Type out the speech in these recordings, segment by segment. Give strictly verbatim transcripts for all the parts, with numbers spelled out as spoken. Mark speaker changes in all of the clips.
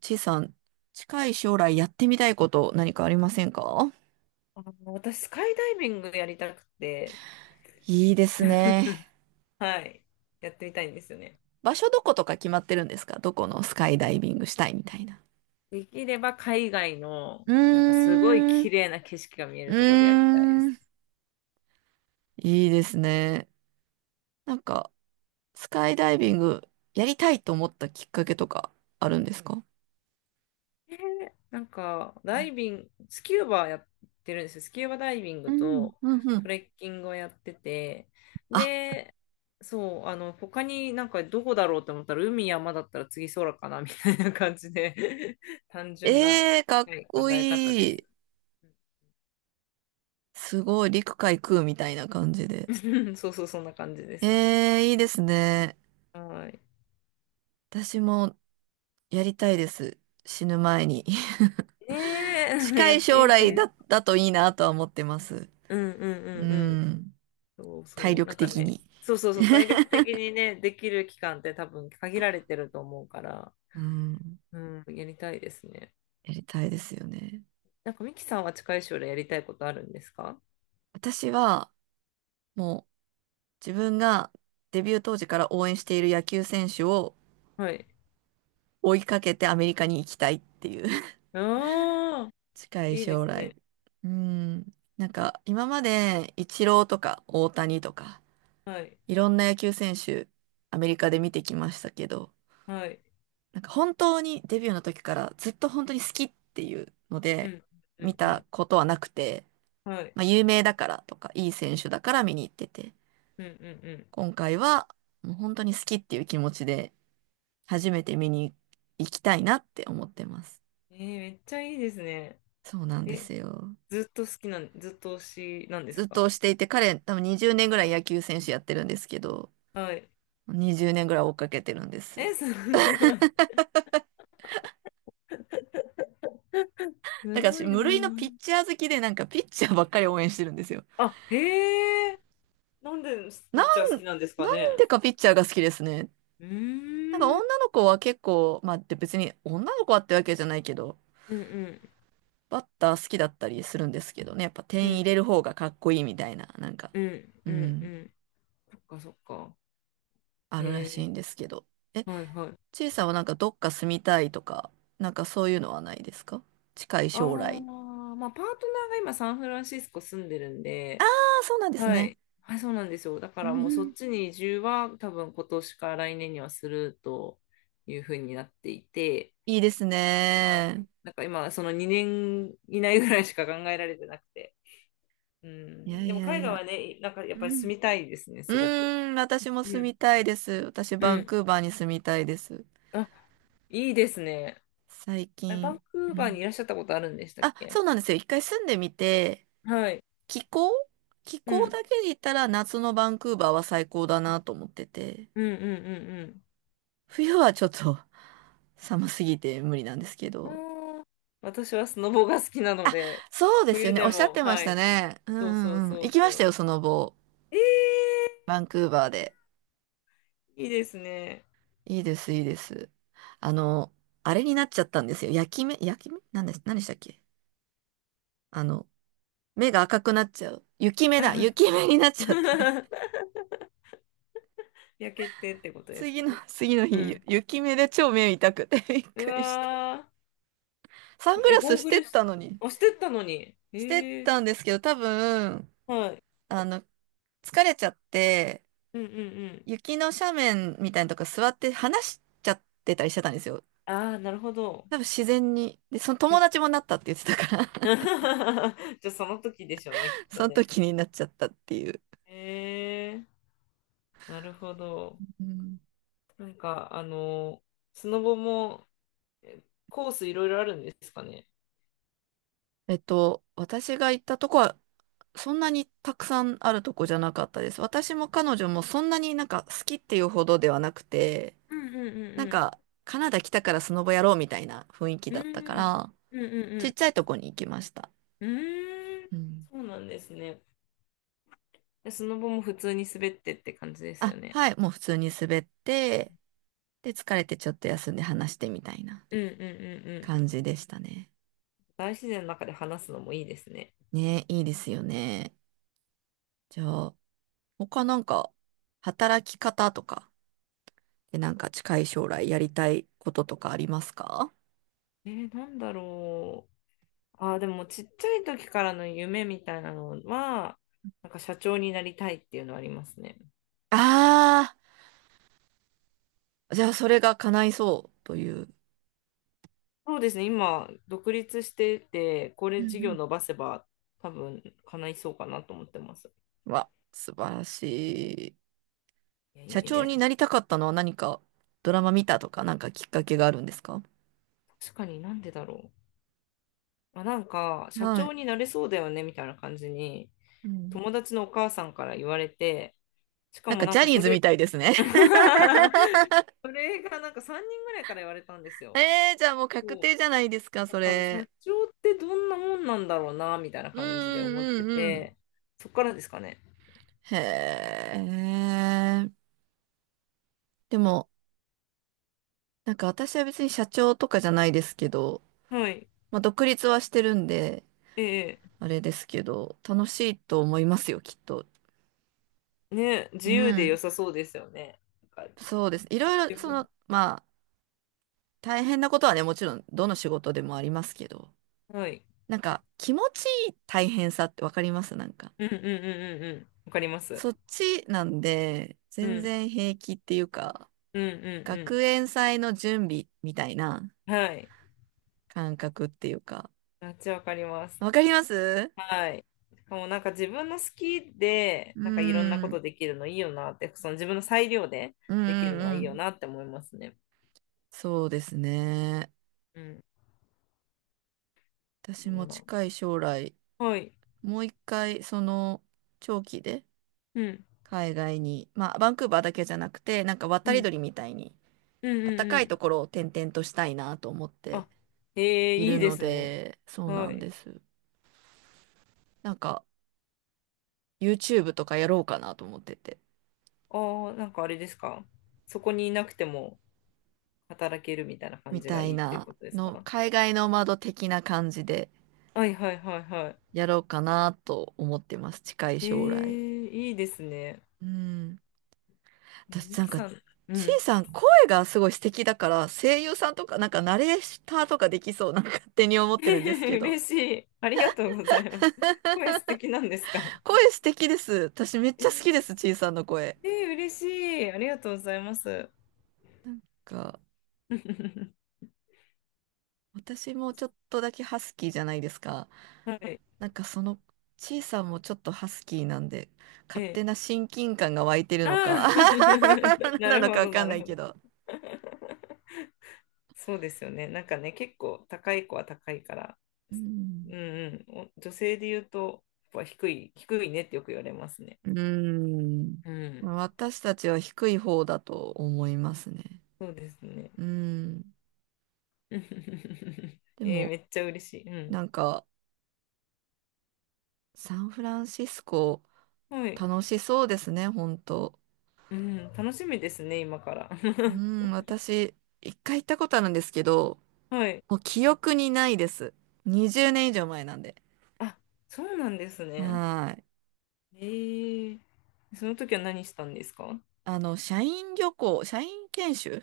Speaker 1: ちいさん、近い将来やってみたいこと何かありませんか？
Speaker 2: あの私、スカイダイビングやりたくて、
Speaker 1: いいですね。
Speaker 2: はい、やってみたいんですよね。
Speaker 1: 場所どことか決まってるんですか？どこのスカイダイビングしたいみたいな。
Speaker 2: できれば海外の、
Speaker 1: う
Speaker 2: なんかすごい
Speaker 1: ーん、う
Speaker 2: 綺麗な景色が見えるところでやりたいで
Speaker 1: ー
Speaker 2: す
Speaker 1: ん、
Speaker 2: ね。
Speaker 1: いいですね。なんか、スカイダイビングやりたいと思ったきっかけとかあるんですか？
Speaker 2: えーなんか、ダイビング、スキューバやってるんですよ。スキューバダイビン
Speaker 1: う
Speaker 2: グ
Speaker 1: ん、
Speaker 2: と
Speaker 1: うん、う
Speaker 2: ト
Speaker 1: ん。
Speaker 2: レッキングをやってて、
Speaker 1: あ、
Speaker 2: で、そう、あの、他になんかどこだろうと思ったら、海、山だったら次空かな、みたいな感じで 単純な、
Speaker 1: ええかっ
Speaker 2: はい、考
Speaker 1: こ
Speaker 2: え方で
Speaker 1: いい。
Speaker 2: す。
Speaker 1: すごい、陸海空みたいな感じで。
Speaker 2: そうそう、そんな感じで
Speaker 1: え
Speaker 2: すね。
Speaker 1: えいいですね。
Speaker 2: はい。
Speaker 1: 私もやりたいです。死ぬ前に。
Speaker 2: ね え、
Speaker 1: 近
Speaker 2: や
Speaker 1: い
Speaker 2: って
Speaker 1: 将
Speaker 2: みたい
Speaker 1: 来
Speaker 2: です。
Speaker 1: だ、だといいなとは思ってます。
Speaker 2: うんうん
Speaker 1: う
Speaker 2: うんうん。
Speaker 1: ん。
Speaker 2: そう
Speaker 1: 体
Speaker 2: そう。な
Speaker 1: 力
Speaker 2: んか
Speaker 1: 的
Speaker 2: ね、
Speaker 1: に。
Speaker 2: そうそうそう、体力的にね、できる期間って多分限られてると思うから、
Speaker 1: うん。
Speaker 2: うん、やりたいですね。
Speaker 1: やりたいですよね。
Speaker 2: なんかミキさんは近い将来やりたいことあるんですか？
Speaker 1: 私は、もう自分がデビュー当時から応援している野球選手を
Speaker 2: はい。
Speaker 1: 追いかけてアメリカに行きたいっていう
Speaker 2: ああ、
Speaker 1: 近い
Speaker 2: いいで
Speaker 1: 将
Speaker 2: す
Speaker 1: 来。
Speaker 2: ね。
Speaker 1: うん。なんか、今までイチローとか大谷とか、
Speaker 2: はい。
Speaker 1: いろんな野球選手、アメリカで見てきましたけど、
Speaker 2: はい。
Speaker 1: なんか本当にデビューの時からずっと本当に好きっていうの
Speaker 2: う
Speaker 1: で
Speaker 2: ん。う
Speaker 1: 見
Speaker 2: んう
Speaker 1: た
Speaker 2: ん。
Speaker 1: ことはなくて、
Speaker 2: はい。
Speaker 1: まあ有名だからとかいい選手だから見に行ってて、
Speaker 2: うんうんう
Speaker 1: 今回はもう本当に好きっていう気持ちで初めて見に行きたいなって思ってます。
Speaker 2: ん。えー、めっちゃいいですね。
Speaker 1: そうなんで
Speaker 2: え、
Speaker 1: すよ。
Speaker 2: ずっと好きなん、ずっと推しなんで
Speaker 1: ず
Speaker 2: す
Speaker 1: っと
Speaker 2: か？
Speaker 1: 推していて彼多分にじゅうねんぐらい野球選手やってるんですけど、
Speaker 2: はい。
Speaker 1: にじゅうねんぐらい追っかけてるんです。
Speaker 2: え、すごい。
Speaker 1: だ
Speaker 2: す
Speaker 1: から私
Speaker 2: ごい
Speaker 1: 無
Speaker 2: な。
Speaker 1: 類のピッチャー好きでなんかピッチャーばっかり応援してるんですよ。
Speaker 2: あ、へえ。なんでピ
Speaker 1: な
Speaker 2: ッチャ
Speaker 1: ん、
Speaker 2: ー好
Speaker 1: な
Speaker 2: き
Speaker 1: ん
Speaker 2: なんですかね？
Speaker 1: でかピッチャーが好きですね。
Speaker 2: う
Speaker 1: なんか
Speaker 2: ー
Speaker 1: 女
Speaker 2: ん。
Speaker 1: の子は結構、まあで別に女の子はってわけじゃないけど、
Speaker 2: うんうん
Speaker 1: バッター好きだったりするんですけどね、やっぱ
Speaker 2: う
Speaker 1: 点入
Speaker 2: ん
Speaker 1: れる方がかっこいいみたいな、なんか、
Speaker 2: うん
Speaker 1: う
Speaker 2: うんう
Speaker 1: ん、
Speaker 2: んそっかそっか。
Speaker 1: あるら
Speaker 2: へ
Speaker 1: しい
Speaker 2: え。
Speaker 1: んですけど。え、
Speaker 2: はいはい。
Speaker 1: ちいさんはなんかどっか住みたいとか、なんかそういうのはないですか？近い
Speaker 2: あ
Speaker 1: 将
Speaker 2: あ、
Speaker 1: 来。
Speaker 2: まあパートナーが今サンフランシスコ住んでるん
Speaker 1: ああ、
Speaker 2: で、
Speaker 1: そうなんです
Speaker 2: は
Speaker 1: ね。
Speaker 2: い。はい、そうなんですよ。だか
Speaker 1: う
Speaker 2: らもうそっ
Speaker 1: ん、
Speaker 2: ちに移住は多分今年か来年にはするというふうになっていて、
Speaker 1: いいです
Speaker 2: は
Speaker 1: ね。
Speaker 2: い、なんか今そのにねん以内ぐらいしか考えられてなくて。う
Speaker 1: いや
Speaker 2: ん、で
Speaker 1: い
Speaker 2: も
Speaker 1: やい
Speaker 2: 海外
Speaker 1: や。
Speaker 2: はね、なんかやっ
Speaker 1: う
Speaker 2: ぱり
Speaker 1: ん。
Speaker 2: 住みたいですね、
Speaker 1: う
Speaker 2: すごく。
Speaker 1: ーん、私も
Speaker 2: う
Speaker 1: 住
Speaker 2: ん。
Speaker 1: みたいです。私、
Speaker 2: う
Speaker 1: バン
Speaker 2: ん。
Speaker 1: クーバーに住みたいです。
Speaker 2: あ、いいですね。
Speaker 1: 最
Speaker 2: あれ、バン
Speaker 1: 近。
Speaker 2: クー
Speaker 1: う
Speaker 2: バーに
Speaker 1: ん
Speaker 2: いらっしゃったことあるんでしたっ
Speaker 1: あ、そ
Speaker 2: け？
Speaker 1: うなんですよ。一回住んでみて、
Speaker 2: はい。
Speaker 1: 気候気
Speaker 2: う
Speaker 1: 候
Speaker 2: ん。
Speaker 1: だけで言ったら夏のバンクーバーは最高だなと思ってて、
Speaker 2: うんうんうん
Speaker 1: 冬はちょっと 寒すぎて無理なんですけ
Speaker 2: う
Speaker 1: ど。
Speaker 2: ん。うーん。私はスノボが好きなの
Speaker 1: あ、
Speaker 2: で、
Speaker 1: そうですよ
Speaker 2: 冬
Speaker 1: ね。お
Speaker 2: で
Speaker 1: っしゃっ
Speaker 2: も、
Speaker 1: てまし
Speaker 2: は
Speaker 1: た
Speaker 2: い。
Speaker 1: ね。うんう
Speaker 2: そうそう
Speaker 1: んうん。
Speaker 2: そ
Speaker 1: 行
Speaker 2: う
Speaker 1: き
Speaker 2: そ
Speaker 1: ましたよ、
Speaker 2: う。
Speaker 1: その後。
Speaker 2: え
Speaker 1: バンクーバーで。
Speaker 2: ー、いいですね。
Speaker 1: いいです、いいです。あの、あれになっちゃったんですよ。焼き目、焼き目なんです、何でしたっけ？あの、目が赤くなっちゃう。雪目
Speaker 2: はい
Speaker 1: だ、
Speaker 2: はい。
Speaker 1: 雪目になっちゃって。
Speaker 2: 焼けてってことです
Speaker 1: 次
Speaker 2: か？
Speaker 1: の、次の
Speaker 2: う
Speaker 1: 日、ゆ
Speaker 2: ん。
Speaker 1: 雪目で超目痛くて びっ
Speaker 2: う
Speaker 1: くりした。
Speaker 2: わ
Speaker 1: サン
Speaker 2: ー。
Speaker 1: グ
Speaker 2: え、
Speaker 1: ラス
Speaker 2: ゴー
Speaker 1: し
Speaker 2: グ
Speaker 1: てっ
Speaker 2: ルし、
Speaker 1: たのに。
Speaker 2: あ、してったのに。え
Speaker 1: してっ
Speaker 2: ー、
Speaker 1: たんですけど、多分、
Speaker 2: はい。
Speaker 1: あの、疲れちゃって、
Speaker 2: うんうんうん。
Speaker 1: 雪の斜面みたいなとこ座って話しちゃってたりしてたんですよ。
Speaker 2: ああ、なるほど。
Speaker 1: 多分自然に。で、その
Speaker 2: う
Speaker 1: 友
Speaker 2: ん
Speaker 1: 達もなったって言ってたから
Speaker 2: じゃあその時でしょうね、きっ と
Speaker 1: その
Speaker 2: ね。
Speaker 1: 時になっちゃったっていう。
Speaker 2: へえ、なるほど。
Speaker 1: うん
Speaker 2: なんか、あの、スノボもえコースいろいろあるんですかね？
Speaker 1: えっと、私が行ったとこは、そんなにたくさんあるとこじゃなかったです。私も彼女もそんなになんか好きっていうほどではなくて、
Speaker 2: うんうんう
Speaker 1: なんか、
Speaker 2: ん
Speaker 1: カナダ来たからスノボやろうみたいな雰囲気
Speaker 2: う
Speaker 1: だったか
Speaker 2: ん。
Speaker 1: ら、
Speaker 2: うんうんう
Speaker 1: ちっ
Speaker 2: ん
Speaker 1: ちゃいとこに行きました。
Speaker 2: うん。うーん、
Speaker 1: うん。
Speaker 2: そうなんですね。でスノボも普通に滑ってって感じです
Speaker 1: あ、
Speaker 2: よね。
Speaker 1: はい、もう普通に滑って、で、疲れてちょっと休んで話してみたいな
Speaker 2: うんうんうんうん。
Speaker 1: 感じでしたね。
Speaker 2: 大自然の中で話すのもいいですね。
Speaker 1: ね、いいですよね。じゃあ、他なんか、働き方とか、で、なんか近い将来やりたいこととかありますか？
Speaker 2: えー、なんだろう。ああ、でもちっちゃい時からの夢みたいなのは、なんか社長になりたいっていうのはありますね。
Speaker 1: ああー、じゃあそれが叶いそうという。
Speaker 2: そうですね、今、独立してて、こ
Speaker 1: う
Speaker 2: れ
Speaker 1: んう
Speaker 2: 事業
Speaker 1: ん
Speaker 2: 伸ばせば、多分叶いそうかなと思ってます。
Speaker 1: わ、素晴らしい。
Speaker 2: いやい
Speaker 1: 社
Speaker 2: やい
Speaker 1: 長
Speaker 2: や、
Speaker 1: になりたかったのは何か？ドラマ見たとかなんかきっかけがあるんですか？
Speaker 2: 確かになんでだろう。まあ、なんか、社
Speaker 1: はい。
Speaker 2: 長になれそうだよねみたいな感じに、
Speaker 1: うん。
Speaker 2: 友達のお母さんから言われて、しか
Speaker 1: なん
Speaker 2: も
Speaker 1: か
Speaker 2: な
Speaker 1: ジ
Speaker 2: ん
Speaker 1: ャ
Speaker 2: か
Speaker 1: ニー
Speaker 2: そ
Speaker 1: ズみ
Speaker 2: れ、
Speaker 1: たいですね。
Speaker 2: それがなんかさんにんぐらいから言われたんです よ。
Speaker 1: えー、じゃあもう確
Speaker 2: そう。
Speaker 1: 定じゃないですか、
Speaker 2: だ
Speaker 1: そ
Speaker 2: から社
Speaker 1: れ。
Speaker 2: 長ってどんなもんなんだろうな、みたいな
Speaker 1: う
Speaker 2: 感じで
Speaker 1: ん
Speaker 2: 思っ
Speaker 1: う
Speaker 2: て
Speaker 1: んうんうん。
Speaker 2: て、そっからですかね。
Speaker 1: へえ。でも、なんか私は別に社長とかじゃないですけど、
Speaker 2: はい。
Speaker 1: まあ独立はしてるんで、
Speaker 2: ええ、
Speaker 1: あれですけど、楽しいと思いますよ、きっと。
Speaker 2: ね、
Speaker 1: う
Speaker 2: 自由で良
Speaker 1: ん。
Speaker 2: さそうですよね。なんか
Speaker 1: そうです。いろいろ、
Speaker 2: 自
Speaker 1: そ
Speaker 2: 分
Speaker 1: の、まあ、大変なことはね、もちろんどの仕事でもありますけど、
Speaker 2: はい。
Speaker 1: なんか気持ちいい大変さってわかりますなんか。
Speaker 2: うんうんうんうんうん。わかります。
Speaker 1: そっちなんで、
Speaker 2: う
Speaker 1: 全
Speaker 2: ん。
Speaker 1: 然平気っていうか、
Speaker 2: うんう
Speaker 1: 学
Speaker 2: ん
Speaker 1: 園祭の準備みたいな
Speaker 2: うん。はい。
Speaker 1: 感覚っていうか。
Speaker 2: めっちゃわかります。
Speaker 1: わかります
Speaker 2: はい。しかもなんか自分の好きで、
Speaker 1: うー
Speaker 2: なんかいろんなこ
Speaker 1: ん、
Speaker 2: とできるのいいよなって、その自分の裁量で
Speaker 1: うんう
Speaker 2: できるのは
Speaker 1: ん
Speaker 2: い
Speaker 1: う
Speaker 2: いよ
Speaker 1: ん。
Speaker 2: なって思いますね。
Speaker 1: そうですね。
Speaker 2: うん。
Speaker 1: 私
Speaker 2: そ
Speaker 1: も
Speaker 2: うなんで
Speaker 1: 近い
Speaker 2: す。
Speaker 1: 将来、
Speaker 2: はい。
Speaker 1: もう一回、その、長期で
Speaker 2: うん。
Speaker 1: 海外に、まあ、バンクーバーだけじゃなくて、なんか渡
Speaker 2: う
Speaker 1: り
Speaker 2: ん。
Speaker 1: 鳥みたいに、
Speaker 2: うんう
Speaker 1: 暖
Speaker 2: んう
Speaker 1: かいと
Speaker 2: ん。
Speaker 1: ころを転々としたいなと思って
Speaker 2: あ、ええ、
Speaker 1: い
Speaker 2: いい
Speaker 1: る
Speaker 2: で
Speaker 1: の
Speaker 2: すね。
Speaker 1: で、そうな
Speaker 2: は
Speaker 1: ん
Speaker 2: い。
Speaker 1: です。なんか、YouTube とかやろうかなと思ってて、
Speaker 2: ああ、なんかあれですか。そこにいなくても働けるみたいな感
Speaker 1: み
Speaker 2: じが
Speaker 1: たい
Speaker 2: いいって
Speaker 1: な
Speaker 2: ことです
Speaker 1: の、
Speaker 2: か？
Speaker 1: 海外ノマド的な感じで
Speaker 2: はいはいはいはい。
Speaker 1: やろうかなと思ってます、近い
Speaker 2: え
Speaker 1: 将来。
Speaker 2: え、いいですね。
Speaker 1: うん。私
Speaker 2: ミ
Speaker 1: なん
Speaker 2: キ
Speaker 1: か、
Speaker 2: さん、う
Speaker 1: ちい
Speaker 2: ん。
Speaker 1: さん声がすごい素敵だから、声優さんとか、なんかナレーターとかできそう、なんか勝手に思 ってるんですけど。
Speaker 2: 嬉しい。ありがとうございます。声素敵なんですか？
Speaker 1: 声素敵です。私めっ
Speaker 2: え
Speaker 1: ちゃ
Speaker 2: ー、
Speaker 1: 好きです、ちいさんの声。
Speaker 2: えー嬉しい。ありがとうございます。
Speaker 1: なんか、私もちょっとだけハスキーじゃないですか。
Speaker 2: はい。
Speaker 1: なんかその、ちいさんもちょっとハスキーなんで、勝
Speaker 2: え
Speaker 1: 手な親近感が湧いてる
Speaker 2: あ
Speaker 1: の
Speaker 2: あ
Speaker 1: か、
Speaker 2: ー
Speaker 1: 何
Speaker 2: な
Speaker 1: な
Speaker 2: る
Speaker 1: の
Speaker 2: ほ
Speaker 1: かわ
Speaker 2: ど、
Speaker 1: か
Speaker 2: な
Speaker 1: んな
Speaker 2: る
Speaker 1: い
Speaker 2: ほ
Speaker 1: け
Speaker 2: ど。
Speaker 1: ど。
Speaker 2: そうですよね。なんかね、結構高い子は高いから、
Speaker 1: う
Speaker 2: うん
Speaker 1: ん。
Speaker 2: うん、お女性で言うと、やっぱ低い、低いねってよく言われますね。
Speaker 1: うーん。
Speaker 2: うん、
Speaker 1: 私たちは低い方だと思いますね。
Speaker 2: そうですね。
Speaker 1: うん。で
Speaker 2: えー、め
Speaker 1: も、
Speaker 2: っちゃ嬉しい。うん、
Speaker 1: なんか、サンフランシスコ、
Speaker 2: はい、
Speaker 1: 楽しそうですね、本当。
Speaker 2: うん、楽しみですね、今から。
Speaker 1: うん、私、一回行ったことあるんですけど、
Speaker 2: はい。
Speaker 1: もう記憶にないです。にじゅうねん以上前なんで。
Speaker 2: あ、そうなんですね。
Speaker 1: はーい。
Speaker 2: えー、その時は何したんですか？
Speaker 1: あの、社員旅行、社員研修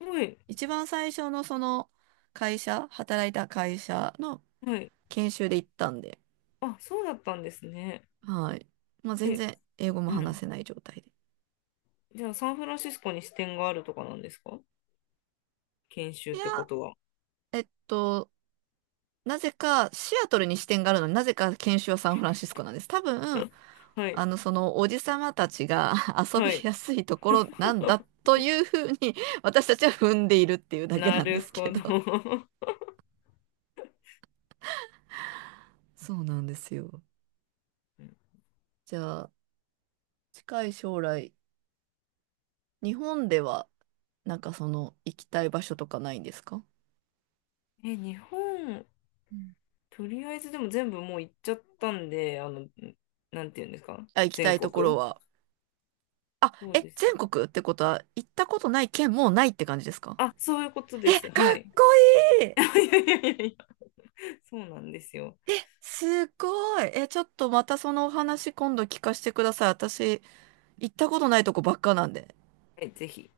Speaker 2: はい、
Speaker 1: 一番最初のその会社、働いた会社の
Speaker 2: はい。
Speaker 1: 研修で行ったんで、
Speaker 2: あ、そうだったんですね。
Speaker 1: はい。まあ、全
Speaker 2: え、
Speaker 1: 然英語も
Speaker 2: う
Speaker 1: 話せ
Speaker 2: ん。
Speaker 1: ない状態で。
Speaker 2: じゃあ、サンフランシスコに支店があるとかなんですか？研修
Speaker 1: い
Speaker 2: っ
Speaker 1: や
Speaker 2: てこ
Speaker 1: あ
Speaker 2: とは。
Speaker 1: と、なぜかシアトルに支店があるのになぜか研修はサンフランシスコなんです。多分、
Speaker 2: はい、
Speaker 1: あの、そのおじさまたちが 遊び
Speaker 2: はい。
Speaker 1: やすいところなんだ というふうに 私たちは踏んでいるっていうだけ
Speaker 2: な
Speaker 1: なんで
Speaker 2: る
Speaker 1: すけ
Speaker 2: ほ
Speaker 1: ど。
Speaker 2: ど。
Speaker 1: そうなんですよ。じゃあ、近い将来、日本では、なんかその、行きたい場所とかないんですか？
Speaker 2: え、日本、
Speaker 1: うん
Speaker 2: とりあえずでも全部もう行っちゃったんで、あの、なんていうんですか、
Speaker 1: あ、行きた
Speaker 2: 全
Speaker 1: いとこ
Speaker 2: 国。
Speaker 1: ろは。あ、
Speaker 2: そう
Speaker 1: え、
Speaker 2: です
Speaker 1: 全
Speaker 2: ね。
Speaker 1: 国ってことは、行ったことない県もうないって感じですか？
Speaker 2: あ、そういうことで
Speaker 1: え、
Speaker 2: す。
Speaker 1: か
Speaker 2: は
Speaker 1: っ
Speaker 2: い。
Speaker 1: こいい
Speaker 2: いやいやいやいや、そうなんですよ。
Speaker 1: え、すごい。え、ちょっとまたそのお話今度聞かせてください。私、行ったことないとこばっかなんで。
Speaker 2: はい、ぜひ。